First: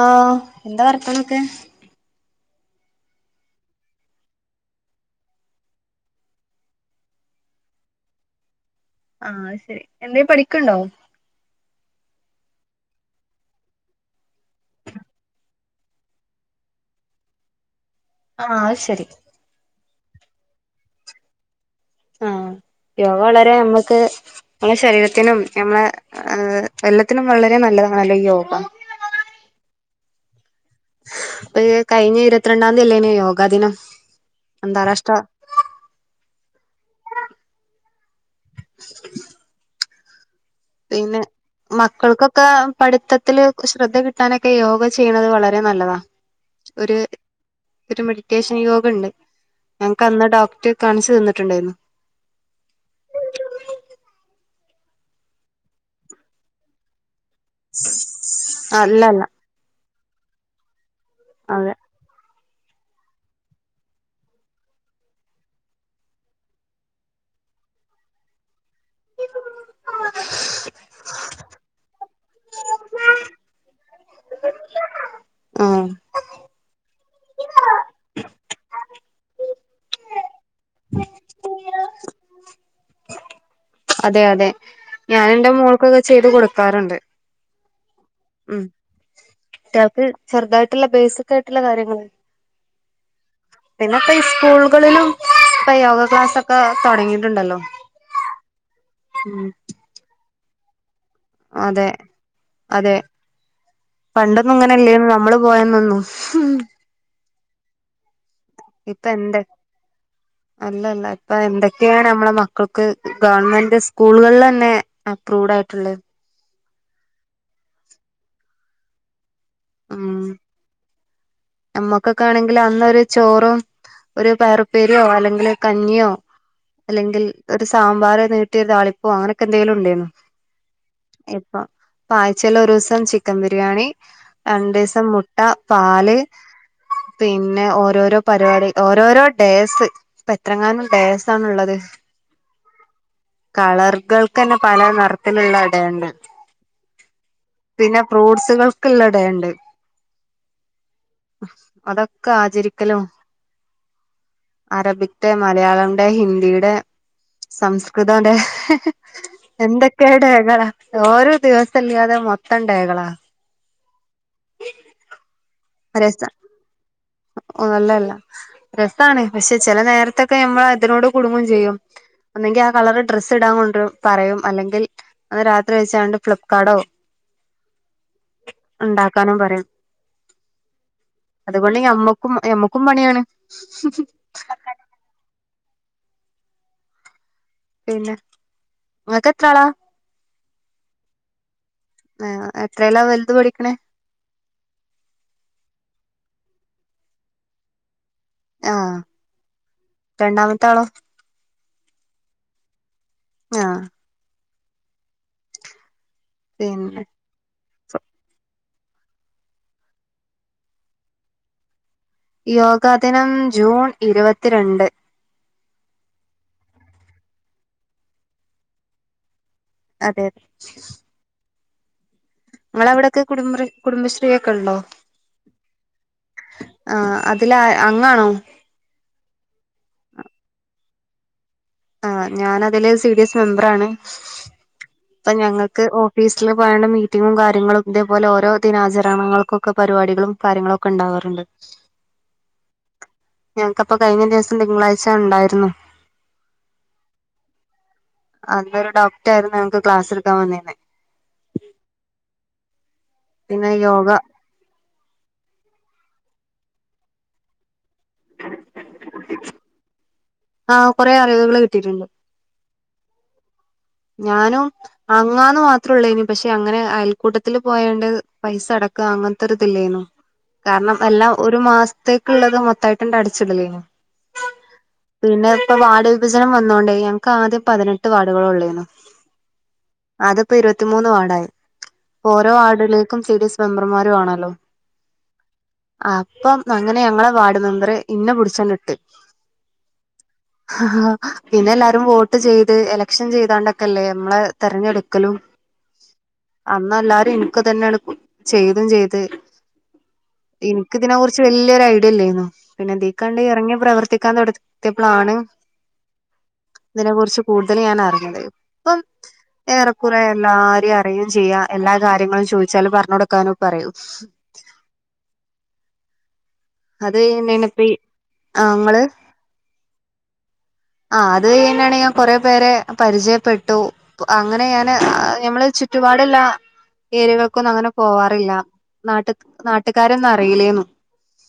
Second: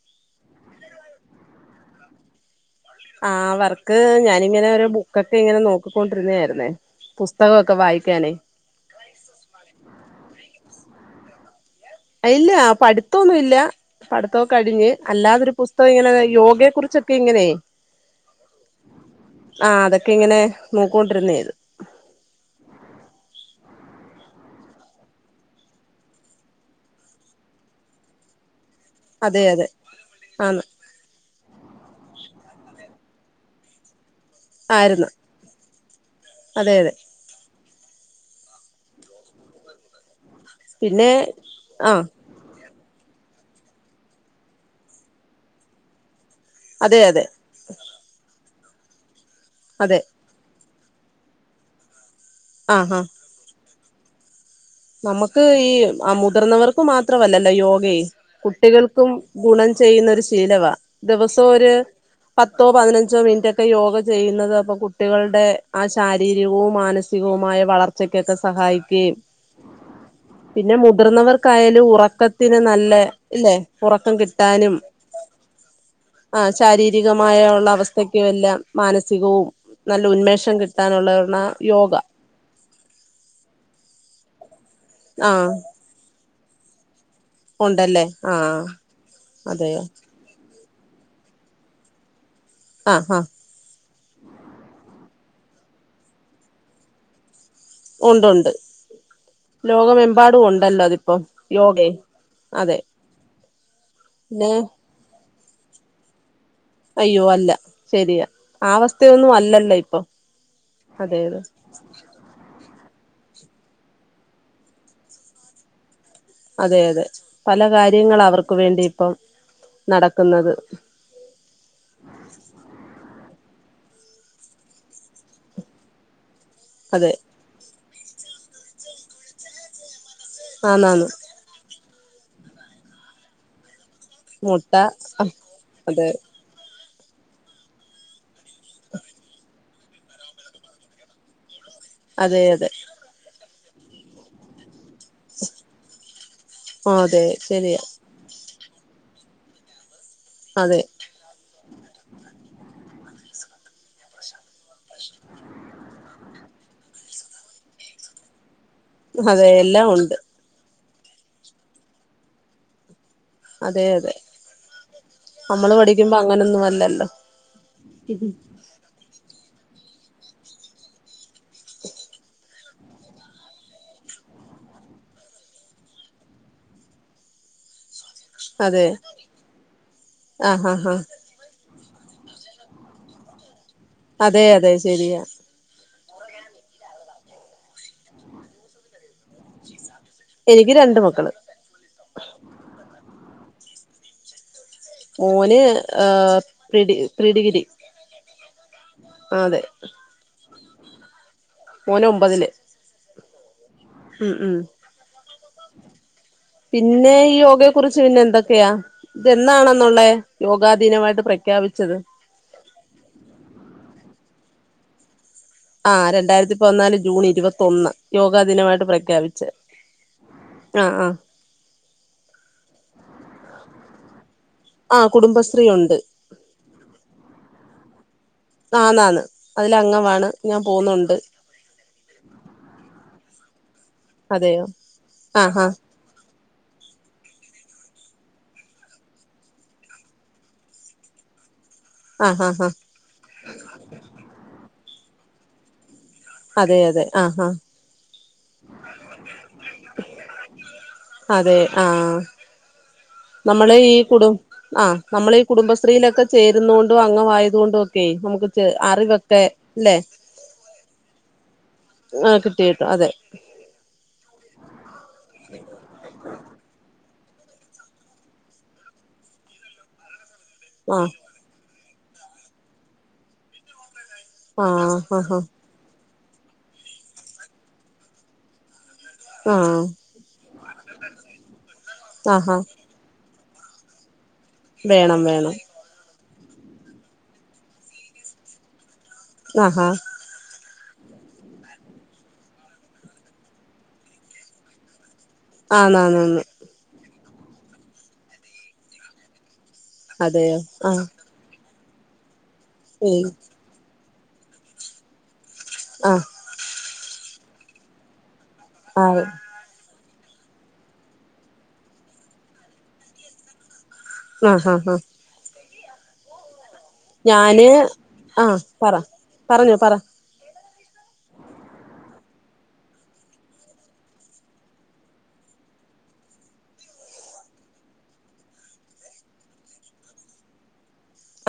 ആഹ് എന്താ വർത്താനൊക്കെ? ആഹ് വർക്ക് ഞാനിങ്ങെനെ ഒരു ബുക്കൊക്കെ ഇങ്ങെനെ നോക്കിക്കൊണ്ട്‌ര്ന്നെയായ്ര്ന്നേ പുസ്തകൊക്കെ വായ്ക്ക്യാനേ ആഹ് അത്ശരി എന്തേം പഠിക്ക്ണ്ടോ? അഹ് ഇല്ലാ പഠിത്താെ ഒന്നു ഇല്ലാ പഠ്ത്തോ കഴിഞ്ഞ് അല്ലാതൊര് പുസ്തക ഇങ്ങെനെതാ യോഗെയെ കുറിച്ചൊക്കെ ഇങ്ങെനേ ആഹ് അത് ശരി ആഹ് അതാെക്കെ ഇങ്ങെനെ നോക്കോണ്ട്‌ര്ന്നെയാത് ആഹ് യോഗ വളരെ ഞമ്മക്ക് മ്മളെ ശരീരത്തിനും ഞമ്മളെ എല്ലത്തിനും വളരേ നല്ലതാണല്ലോ ഈ യോഗ അതെ അതെ ആന്ന് പ്പ ഈ കയ്ഞ്ഞ ഇരത്റണ്ടാന്തി അല്ലേന്യോ യോഗാദിനം ആയ്ര്ന്ന് അതെ അതെ പിന്നെ ആ മക്കൾക്കൊ ക്കാ പഠ്ത്തത്തില് ശ്രദ്ധ കിട്ടാനൊക്കെ യോഗ ചെയ്യ്ണെത് വളരേ നല്ലതാ ഒര് അതെ അതെ ഒര് മെഡിറ്റേഷെൻ യോഗണ്ട് അതെ ഞങ്ങ്ക്കന്ന് ഡോക്റ്റ് കാൺച്ച് തന്ന്ട്ട്ണ്ടേയ്ര്ന്നു ആഹ് ആഹ് നമുക്ക് ഈ ആഹ് മുതിർന്നവർക്ക് മാത്രമല്ലല്ലാെ യോഗേ അല്ല കുട്ടികെൾക്കും അല്ല ഗുണം ചെയ്യുന്ന ഒരു ശീലവാ ദിവസം അതെ ഒര് പത്തോ പതിനഞ്ചോ മിൻറ്റൊക്കെ യോഗ ചെയ്യ്ന്നെത് അപ്പൊ കുട്ടികൾടെ ആ ശാരീരികവും മാനസ് സികവുമായ വളർച്ചക്കെക്കെ സഹായിക്കുകയും പിന്നെ മുതിർന്നവർക്കായാലും ഉറക്ക ത്തിന് നല്ലെ ഇല്ലേ ഉറക്കം കിട്ടാനും ആഹ് ആഹ് ശാരീരികമായ ഒള്ള അവസ്ഥക്കുവെല്ലാം മാനസികവും നല്ല ഉന്മേഷം കിട്ടാനുള്ളെ ഒന്നാ യോഗാ അതെ അതെ ആഹ് ഞാനെന്റെ മോൾക്കൊക്കെ ചെയ്ത് കൊട്ക്കാറുണ്ട് ഉണ്ടല്ലേ ഉം ആഹ് അതെയോ ട്ട്യാൾക്ക് ചെർതായ്ട്ട്ല്ല ബേസ്ക്കായ്ട്ട്ള്ളെ കാര്യങ്ങെള് ആഹ് ആഹ് പിന്നെ ഇപ്പ ഇസ്കൂൾകളിലും പ്പ യോഗ ക്ലാസാെക്കാ താെടങ്ങീട്ട്ണ്ടല്ലോ ഉണ്ടു ഉണ്ട് ഉം ലോകെമെമ്പാടും ഉണ്ടല്ലോ അത്പ്പോ അതെ യോഗേ അതെ പിന്നെ പണ്ടൊന്നും ഇങ്ങെനെല്ലേര്ന്ന് നമ്മെള് പോയന്നാെന്നും അയ്യോ അല്ല ശരിയാ ആ ഇപ്പൊ അവസ്ഥയൊന്നും എന്ത് അല്ലല്ലാെ ഇപ്പം അതെയതെ ക്കെയാണ് ഞമ്മളെ മക്കൾക്ക് ഗവൺമെന്റ് സ്കൂൾകൾലെന്നെ അപ്രൂവ്ഡായ്ട്ട്ള്ളെ അതെ അതെ പല കാര്യങ്ങളാ അവർക്ക് വേണ്ടി ഇപ്പം നടക്ക്ന്നത് ഞമ്മാെക്കൊക്കാണെങ്കില് അന്ന് ഒര് ചോറും ഒര് പയറുപ്പേര്യോ അല്ലെങ്കില് കഞ്ഞ്യോ അതെ അല്ലെങ്കിൽ ഒര് സാമ്പാറ് നീട്ട്യാെര് താളിപ്പോ അങ്ങനൊക്കെ എന്തേലുണ്ടേന്നു ആന്നാന്ന് ഇപ്പം പ്പായ്ച്ചേലൊരൂസം ചിക്കം ബിരിയാണി മുട്ട രണ്ടീസം മുട്ട അതെ പാല് പിന്നെ ഓരോരോ പരിപാടി ഓരോരോ ഡേസ് എത്രങ്ങാനം ടേസാണുള്ളത് അതെ അതെ കളറുകൾക്ക്ന്നെ പല നറ ത്തിലുള്ള ടേണ്ട് അതെ ശരിയാ പിന്നെ ഫ്രൂട്സുകൾക്കുള്ള ടേണ്ട് അതെ അതൊക്കെ ആചരിക്കലും Arabic day Malayalam day Hindi day സംസ്കൃതം ഡേ അതെ എല്ലാം എന്തൊക്കെയ ഉണ്ട് ഡേകളാ ഓരോ ദിവസംല്ലാതെ മൊത്തം ഡേകളാ അതെ അതെ നമ്മള് പഠിക്കുമ്പോ അങ്ങനെന്നും അല്ലല്ലോ ഓ, നല്ലല്ല രസമാണ് പക്ഷെ ചില നേരത്തൊക്കെ നമ്മള അതിനോട് കുടുങ്ങം ചെയ്യും ഒന്നെങ്കിൽ ആ കളറ് ഡ്രസ്സ് ഇടാൻ കൊണ്ടും പറയും അല്ലെങ്കിൽ അത് രാത്രിഴച്ചാണ്ട് ഫ്ലിപ്കാർഡോ അതെ ഉണ്ടാക്കാനും പറയും ആഹ് ആഹ് ആഹ് അതുകൊണ്ട് ഞമ്മക്കും ഞമ്മക്കും പണിയാണ് അതെ അതെ ശെരിയ പിന്നെ, ഇങ്ങക്ക് എത്ര ആളാ? എനിക്ക് രണ്ട് മക്കള്. ആഹ് എത്രയല്ലാ വലുത് പഠിക്കണേ ഓന് അഹ പ്രീഡഗിരി അതെ രണ്ടാമത്തൊളോ മൂന് ഒമ്പതില് ആ ഉം ഉം പിന്നെ ഈ യോഗ കുറിച്ച് പിന്നെ എന്തൊക്കയാ ഇതെന്നാണുള്ളെ യോഗാ ദിനമായിട്ട് പ്രഖ്യാപിച്ചത് യോഗാ ദിനം ജൂൺ ഇരവത്തിരണ്ട് ആഹ രണ്ടായിരത്തി പതിനാല് ജൂൺ ഇരുവത്തൊന്ന് യോഗാ ദിനായിട്ട് പ്രഖ്യാപിച്ച് അതെ ആഹ് ആഹ് ഇങ്ങള അവടൊക്കെ കുടുംബ്ര കുടുംബശ്രീ ഒക്കെ ഉണ്ടോ? ആഹ് കുടുംബശ്രീ ഉണ്ട് ആഹ് അതില അംങ്ങാംണോ ആണ് ആണ് അതില അംഗമാണ്, ഞാൻ പോവുന്നുണ്ട്. ആ ഞാന അതില് സി ഡി എസ് മെമ്പറ ആാണ് അതെയോ അപ്പ ആഹ് ആഹ് ഞങ്ങക്ക് ഓ ഫീസില് പറി [unintelligible] ണ മീറ്റിങ്ങും കാര്യങ്ങളും ഇതേപോലെ ഓരോ ദിനാചരണങ്ങൾകൊക്കെ പരിപാടികളും കാര്യങ്ങളോക്കെ ഇണ്ടാവാറ്ണ്ട് ആ ഹാ ഹാ ഞങ്ങക്കപ്പ കഴിഞ്ഞ ദിവസം തിങ്കളാഴ്ച്ചാ ഇണ്ടായിര്ന്നു അതെ അതെ ആ ഹാ അതൊരു ഡോക്റ്റായിര്ന്നു ഞങ്ങക്ക് ക്ലാസ് ഇട്ക്കാൻ വന്നിന്ന് അതെ ആ പിന്നെ നമ്മള് ഈ യോഗ കുടു ആഹ് നമ്മളീ കുടുംബശ്രീയിലൊക്കെ ചേര്ന്നൊണ്ടും അങ്ങവായതുകൊണ്ടും ഒക്കെ നമു ക്ക് അറിവൊക്കെ ല്ലെ ആഹ് കുറെ അറിവുകള് കിട്ടീട്ടുണ്ട് ആഹ് കിട്ടിട്ടോ അതെ ഞാനും അങ്ങാന്ന് മാത്ര ഉള്ളായ്നി പക്ഷെ അങ്ങനെ അയൽക്കൂട്ടത്തില് പോയോണ്ട് പൈസ അടക്കാ അങ്ങനത്തെ ഒരിതില്ലായ്ന്നു കാരണം ആ എല്ലാം ഒരു മാസത്തേക്കുള്ളത് മൊത്തം ആയിട്ടണ്ട് അടിച്ചിടലേനു ആഹ് ആഹ് ഇപ്പൊ വാർഡ് വിഭജനം വന്നോണ്ടെ ഞങ്ങക്ക് ആദ്യം പതിനെട്ട് വാർഡുകളെ ഒള്ളേന് ആഹ് അതിപ്പോ ഇരുപത്തിമൂന്ന് വാർഡായി ഇപ്പൊ ഓരോ ആഹാ വാർഡിലേക്കും സി ഡി എസ് മെമ്പർമാര് വേണോല്ലോ വേണം വേണം അപ്പം അങ്ങനെ ഞങ്ങളെ വാർഡ് മെമ്പറ് ഇന്നെ പുടിച്ചണ്ട് ഇട്ട് ആഹാ പിന്നെ എല്ലാരും വോട്ട് ചെയ്ത് എലക്ഷൻ ചെയ്തണ്ടെ ക്കല്ലേ നമ്മളെ തെരഞ്ഞെടുക്കലും ആന്ന് ആന്ന് ആന്ന് അന്ന് എല്ലാരും എനക്കും തന്നെയാണ് ചെയ്തും ചെയ്ത് അതെയോ ആ എനിക്ക് ഇതിനെ കുറി ച്ച് വല്യയൊരു ഐഡിയ ഇല്ലേന്നു പിന്നെ ഉം ഇതീക്കണ്ട് എറങ്ങി പ്രവർത്തിക്കാൻ തൊടത്തിയപ്പളാണ് ആഹ് ഇതിനെ കുറിച്ച് കൂടുതല് ഞാൻ അറിഞ്ഞത് ഇപ്പം ആ ഏറെക്കുറെ എല്ലാരെയും അറിയും ചെയ്യാം എല്ലാ കാര്യങ്ങളും ചോയ്ച്ചാലും പറഞ്ഞ് കൊടുക്കാനൊക്കെ അറിയും ആഹ് ആഹ് ആഹ് അത് ഞാന് കഴിഞ്ഞാണ് ഇപ്പ ഈ ആ പറ ഞങ്ങള് പറഞ്ഞോ പറ ആഹ് അത് അത് കഴിഞ്ഞിട്ടാണെ ഞാൻ കൊറെ പേരെ പരിചയപ്പെട്ടു അങ്ങനെ ഞാന് ഞമ്മള് ചുറ്റുപാടുള്ള ഏരികൾക്കൊന്നും അങ്ങനെ പോവാറില്ല നാട്ട് നാട്ട്ക്കാരൊന്നും അറിയില്ലേന്നൂ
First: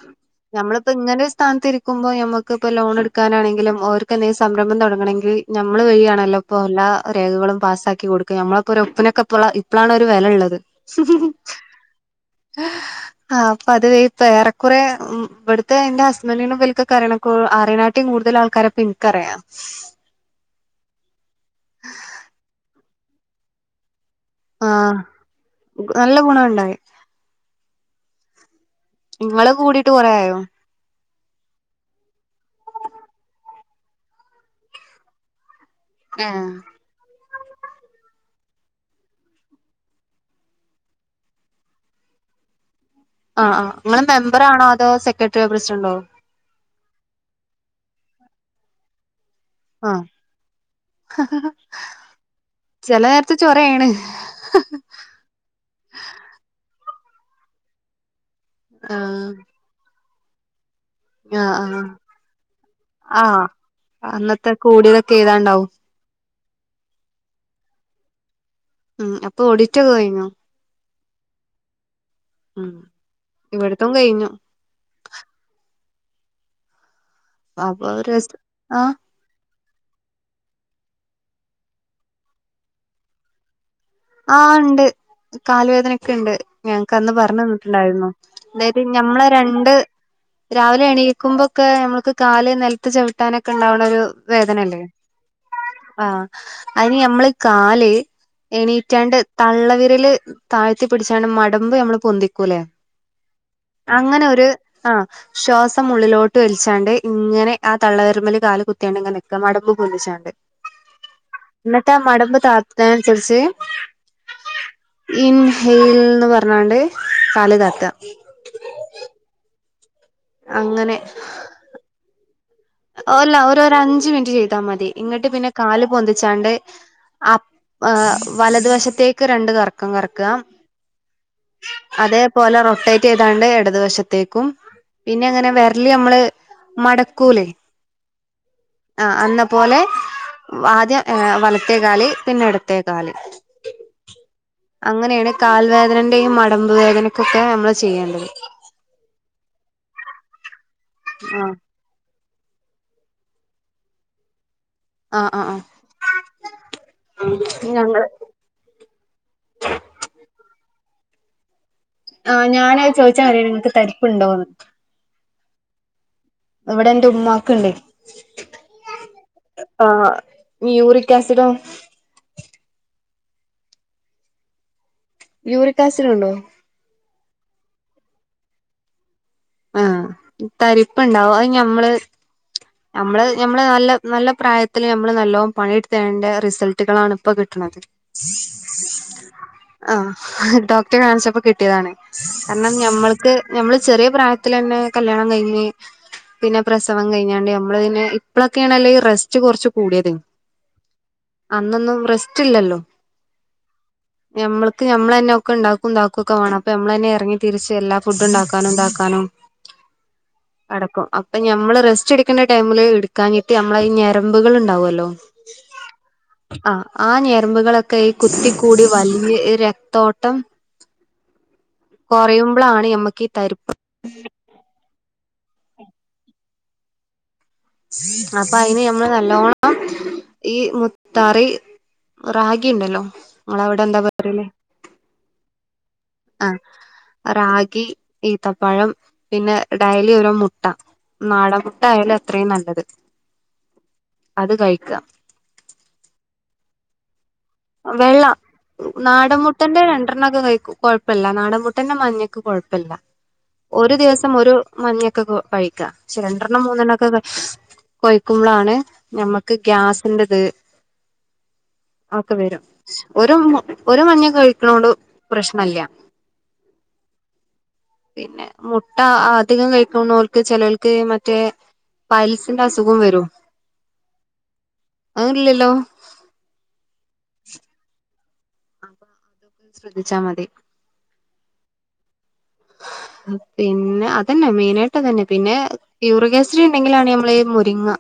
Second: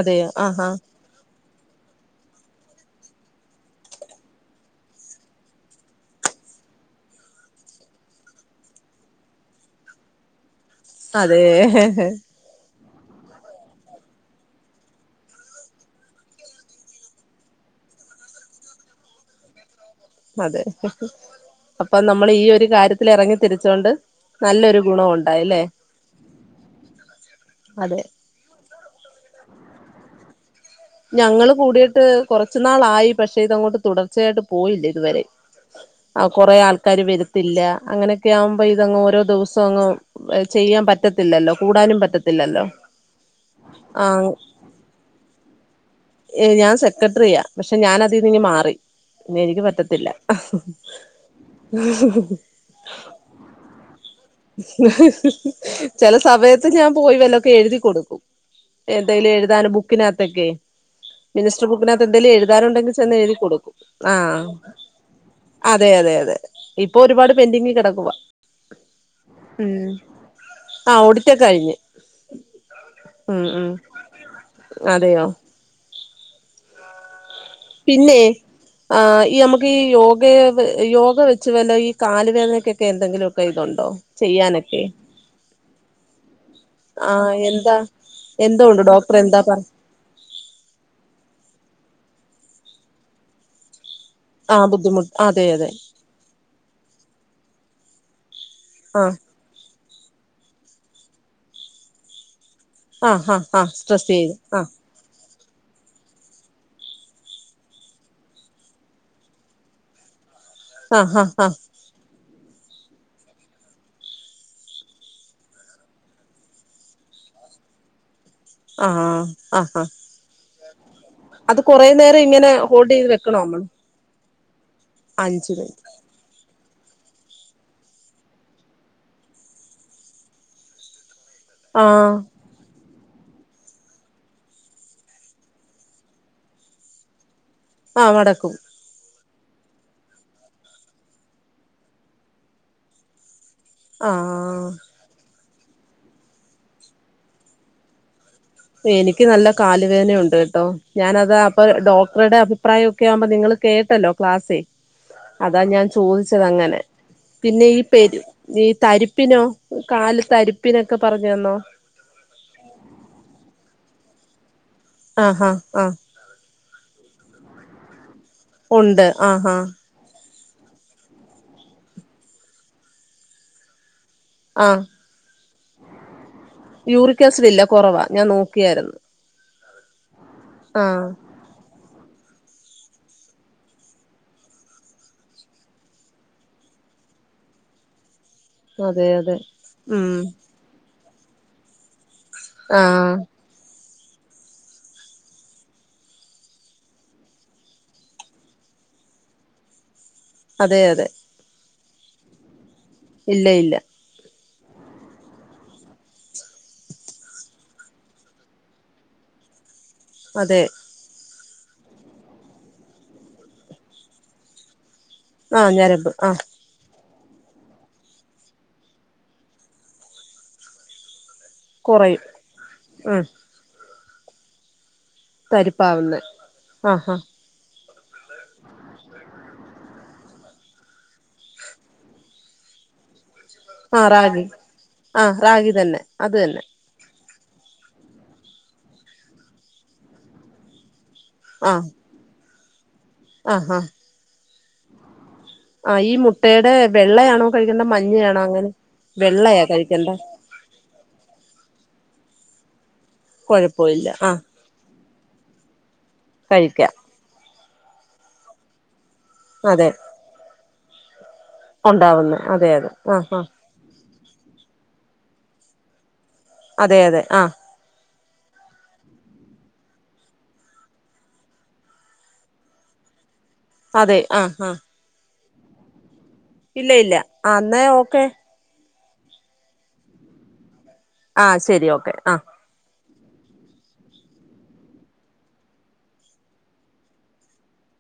അതെയോ ആഹാ നമ്മളിപ്പോ ഇങ്ങനെ ഒര് സ്ഥാനത്തിരിക്കുമ്പോ ഞമ്മക്കിപ്പോ ലോണ് എടുക്കാനാണെങ്കിലും ഓര് ത്ത് എന്തേലും സംരംഭം തൊടങ്ങണെങ്കിൽ നമ്മള് വഴിയാണല്ലോ ഇപ്പൊ എല്ലാ രേഖകളും പാസ്സാക്കി കൊടുക്കാൻ നമ്മളപ്പൊ ഒരു ഒപ്പിനൊക്കെ ഇപ്പള ഇപ്പളാണ് ഒര് വെല ഉള്ളത് അതേ ആഹ് അപ്പൊ അത് വയ് ഏറെക്കുറെ ഇവടുത്തെ ഇന്റെ ഹസ്ബൻഡിനും ഇവൽക്കൊക്കെ അറിയണം ക്ക് അറിയനാട്ടിം കൂടുതല് ആൾക്കാരെയൊക്കെ എനിക്കറിയാം അതെ അപ്പ നമ്മളീ ഒര് കാര്യത്തിലെറങ്ങി തിരിച്ചോണ്ട് നല്ലൊര് ആഹ് ഗുണം ഉണ്ടായല്ലേ നല്ല ഗുണം ഉണ്ടായി അതെ ഇങ്ങള് കൂടീട്ട് കുറേ ആയോ ഞങ്ങള് കൂടീട്ട് കൊറച്ച് നാളായി പക്ഷേ ഇതങ്ങോട്ട് തുടർച്ചയായിട്ട് പോയില്ല ഇത് വരെ ആഹ് ഏഹ് കൊറേ ആൾക്കാര് വരത്തില്ല അങ്ങനൊക്കെയാകുമ്പൊ ഇതങ്ങ് ഓരോ ദിവസവും അങ്ങ് ചെയ്യാൻ പറ്റത്തില്ലല്ലോ കൂടാനും പറ്റത്തില്ലല്ലോ ആഹ് ആഹ് ഇങ്ങള് ആ മെമ്പറാണോ അതോ സെക്രട്ടറിയോ പ്രസിഡന്റോ ഏ ഞാൻ സെക്രട്ട്രറിയാ പക്ഷെ ഞാന് അതീന്ന് ഇങ്ങ് മാറി പിന്നെ എനിക്ക് പ ആഹ് പറ്റത്തില്ല ചെല നേരത്ത് ചൊറയാണ് ചെല സമയത്ത് ഞാൻ പോയി വല്ലൊക്കെ എഴുതി കൊടുക്കും എന്തേലും ആഹ് എഴുതാന് ബുക്കിനാത്തൊക്കെയെ ആഹ് മിനിസ്റ്റ് ആഹ് ബുക്കിനാത്ത് എന്തേലും എഴുതാനുണ്ടെങ്കി ചെന്നെഴുതി ആഹ് കൊടുക്കും ആഹ് അന്നത്തെ കൂടിയതൊക്കെ എഴുതാണ്ടാവും അ അതെ അതെ അതെ ഇപ്പൊ ഒരുപാട് പെന്റിങ്ങിൽ കെടക്കുവ ഉം അപ്പൊ ഉം ഓഡിറ്റ് ഒക്കെ കഴിഞ്ഞോ ആഹ് ഓടിറ്റൊക്കെ കഴിഞ്ഞ് ഉം ഉം ഉം ഇവിട്ത്തും കഴിഞ്ഞു അതെയോ അപ്പൊ പിന്നെ രസ് ആഹ് ഈ അമ്മ ക്കീ യോഗെ യോഗ വച്ച് വല്ല ഈ കാല് വേദനക്കൊക്കെ എന്തെങ്കിലൊക്കെ ഇതുണ്ടോ? ചെയ്യാനൊക്കെ കാല് വേദനക്ക്ണ്ട് ഞങ്ങക്കന്ന് ആഹ് എന്താ പർഞ്ഞന്ന്ട്ട്ണ്ടായിര്ന്നു എന്തോ അതായത് ഉണ്ട് ഡോക്ടർ ഞമ്മളെ എന്താ പറ രണ്ട് രാവിലെ എണീക്കുമ്പൊക്കെ നമ്മക്ക് കാല് നെൽത്ത് ചവ്ട്ടാനൊക്കെണ്ടാവണൊരു ആഹ് വേദനല്ലേ ബുദ്ധിമുട്ട് അതെ അതെ ആഹ് അയ്ന് നമ്മള് കാല് ആഹ് എണീറ്റാണ്ട് തള്ളവിരല് താഴ്ത്തി പിട്ച്ചാണ്ട് മടമ്പ് നമ്മള് പൊന്തിക്കൂല്ലേ ആഹ് ആഹ് ആഹ് സ്ട്രെസ്സെയ്ത് ആഹ് ശ്വാസം ഉള്ളിലോട്ട് വൽച്ചാണ്ട് ഇങ്ങനെ ആഹ് തള്ള വെരല്മ്മല് കാല് കുത്തിയാണ്ട്ങ്ങെ നി ക്ക മടമ്പ് പൊന്തിച്ചാണ്ട് അഹ് അഹ് ആഹ് ഇന്നട്ടാ മടമ്പ് താത്ത്ണേനൻസര്ച്ച് ഇൻഹൈൽന്ന് പർഞ്ഞാണ്ട് കാല് താത്ത ആഹ് അഹ് അഹ് അങ്ങനെ അത് കൊറേ നേരങ്ങനെ അല്ല ഒര് ഒരഞ്ച് മിൻറ്റ് ചെയ്താ മതി ഇന്നട്ട് പിന്നെ അഞ്ച് മിനിറ്റ് കാല് പൊന്തിച്ചാണ്ട് ആഹ് എ വലത് വശത്തേക്ക് രണ്ട് കർക്കം കർക്ക ആഹ് അതേ പോലെ റൊട്ടേറ്റെയ്താണ്ട് എടത് വശത്തേക്കും പിന്നങ്ങനെ വെര്ല് നമ്മള് മടക്കൂലേ ആഹ് മടക്കും ആഹ് അന്ന പോലെ ആദ്യം ഏഹ് വലത്തേ കാല് പിന്നെ എടത്തേ കാല് ആഹ് അങ്ങനേണ് കാൽ വേദനന്റെയും മടമ്പ് വേദനക്കൊക്കെ നമ്മള് ചെയ്യേണ്ടത് എനിക്ക് നല്ല കാല് വേനയുണ്ട് കെട്ടോ ഞാനതാ ആ അപ്പ ഡോ ക്‌ടറ്ടെ അഭിപ്രായൊക്കെ ആവുമ്പൊ നിങ്ങള് കേട്ടല്ലോ ക്ലാസ്സ് ആ ആ ആ അതാ ഞാൻ ചോദിച്ചതങ്ങനെ പിന്നെ ഈ ഞങ്ങള് പെര് ഈ തരിപ്പിനോ കാല് തരിപ്പിനൊക്കെ പറഞ്ഞ് തന്നോ? ആഹ് ഞാനാത് ചോദിച്ചാ വരാറുണ്ട് നിങ്ങൾക്ക് തരിപ്പുണ്ടോന്ന് ആഹ് ആഹ് ഇവിടെ എന്റെ ഉമമാക്കുണ്ട് ഉണ്ട് ആഹ് ആഹ് യൂറിക് ആസിഡോ ആഹ് യൂറിക്കാസിനുണ്ടോ യൂറിക്കസിഡ് ലില്ല കുറവാ ഞാൻ നോക്കിയായിരുന്നു ആഹ് തരിപ്പുണ്ടാവും ആഹ് നമ്മള് [unintelligible] ഞമ്മള് ഞമ്മള് നല്ല നല്ല പ്രായത്ത്‌ല് നമ്മള് നല്ലോണം പണിട്തേന്റെ റിസൾട്ടുകളാണ് ഇപ്പ കിട്ട്ണത് അതെയതെ ഉം റ്റ കാണിച്ചപ്പോ കിട്ടിയതാണ് ആഹ് കാരണംഞമ്മൾക്ക് ഞമ്മള് ചെറിയ പ്രായ ത്തിലെന്നെ കല്യാണം കഴിഞ്ഞ് പിന്നെ പ്രസവം കഴിഞ്ഞാണ്ട് ഞമ്മള് പിന്നെ ഇപ്പളൊക്കേണല്ലേ ഈ റസ്റ്റ് കൊർച്ച് കൂടിയത് അതേ യതെ അന്നൊന്നും റെസ്റ്റ്ല്ലല്ലോ ഇല്ല ഇല്ല ഞമ്മൾക്ക് നമ്മളെന്നെ ഒക്കെ ണ്ടാക്കും താക്കൊക്കെ വാണം. അപ്പ ഞമ്മളന്നെ എറങ്ങി തിരിച്ച് എല്ലാ ഫുഡ്ഡ്ണ്ടാക്കാനും താക്കാനും അതെ അടക്കും അപ്പൊ ഞമ്മള് റസ്റ്റ്ട്ക്കണ്ട ടൈമില് ഇട്ക്കാഞ്ഞിട്ട് നമ്മള ഈ ഞരമ്പുകള്ണ്ടാവല്ലോ ആ ഞരമ്പ് ആഹ് ആ ഞരമ്പുകളൊക്കെ ഈ കുത്തിക്കൂടി വലിഞ്ഞ് ഈ രക്തോട്ടം കുറയും കൊറയുമ്പളാണ് ഉം ഞമ്മക്ക് ഈ തരിപ്പ് തരിപ്പാവുന്നെ ആഹ് ഹാ അപ്പയ്ന് ഞമ്മള് നല്ലോണ്ണം ഈ മുത്താറി റാഗി ണ്ടല്ലോ ങ്ങളവിടെ എന്താ ആഹ് പറ്യല് റാഗി ആഹ് റാഗി തന്നെ അത് ആഹ് തന്നെ റാഗി ഈത്തപ്പഴം പിന്നെ ഡയിലി ഓരോ മുട്ട ആഹ് നാടൻമുട്ടായാലത്രയും നല്ലത് ആഹ് ഹാ അത് കഴിക്കാ ആ ഈ മുട്ടയുടെ വെള്ളയാണോ കഴിക്കേണ്ട വെള്ള മഞ്ഞയാണോ അങ്ങനെ വെള്ളയാ നാടൻമുട്ടന്റെ കഴിക്കണ്ടേ രണ്ടെണ്ണക്കെ കഴിക്കും കുഴ പ്പല്ല നാടൻ മുട്ടൻ്റെ മഞ്ഞക്ക് കുഴപ്പല്ല ഒരു കൊഴപ്പവില്ല ദിവസം ആഹ് ഒരു മഞ്ഞൊക്കെ കഴിക്കാം, ക്ഷെ രണ്ടെണ്ണം കഴിക്കാം മൂന്നെണ്ണം ഒക്കെ കയ് കൊഴിക്കുമ്പളാണ് ഞമ്മക്ക് അതെ ഗ്യാസിന്റെത് ക്കെ ഉണ്ടാവുന്നു വരും. അതെ അതെ ആഹ് ഒരു ആഹ് ഒരു മഞ്ഞ കഴിക്കണോണ്ട് പ്രശ്ണല്ല അതേയതെ ആഹ് പിന്നെ മുട്ട അധികം കഴിക്കുന്നോൽക്ക് ചെലോൽക്ക് മറ്റേ പൈൽസിന്റെ അസുഖം വരും അതെ ആഹ് ആഹ് അതൊന്നുല്ലല്ലോ ഇല്ല ഇല്ല അന്നേ ഓക്കെ ശ്രദ്ധിച്ചാ മതി ആ ശരി ഓക്കെ ആഹ് പിന്നെ അതന്നെ മെയിനായിട്ട് അതന്നെ, പിന്നെ യൂറിഗാസിഡി ഉണ്ടെങ്കിലാണ് നമ്മള ഈ മുരിങ്ങ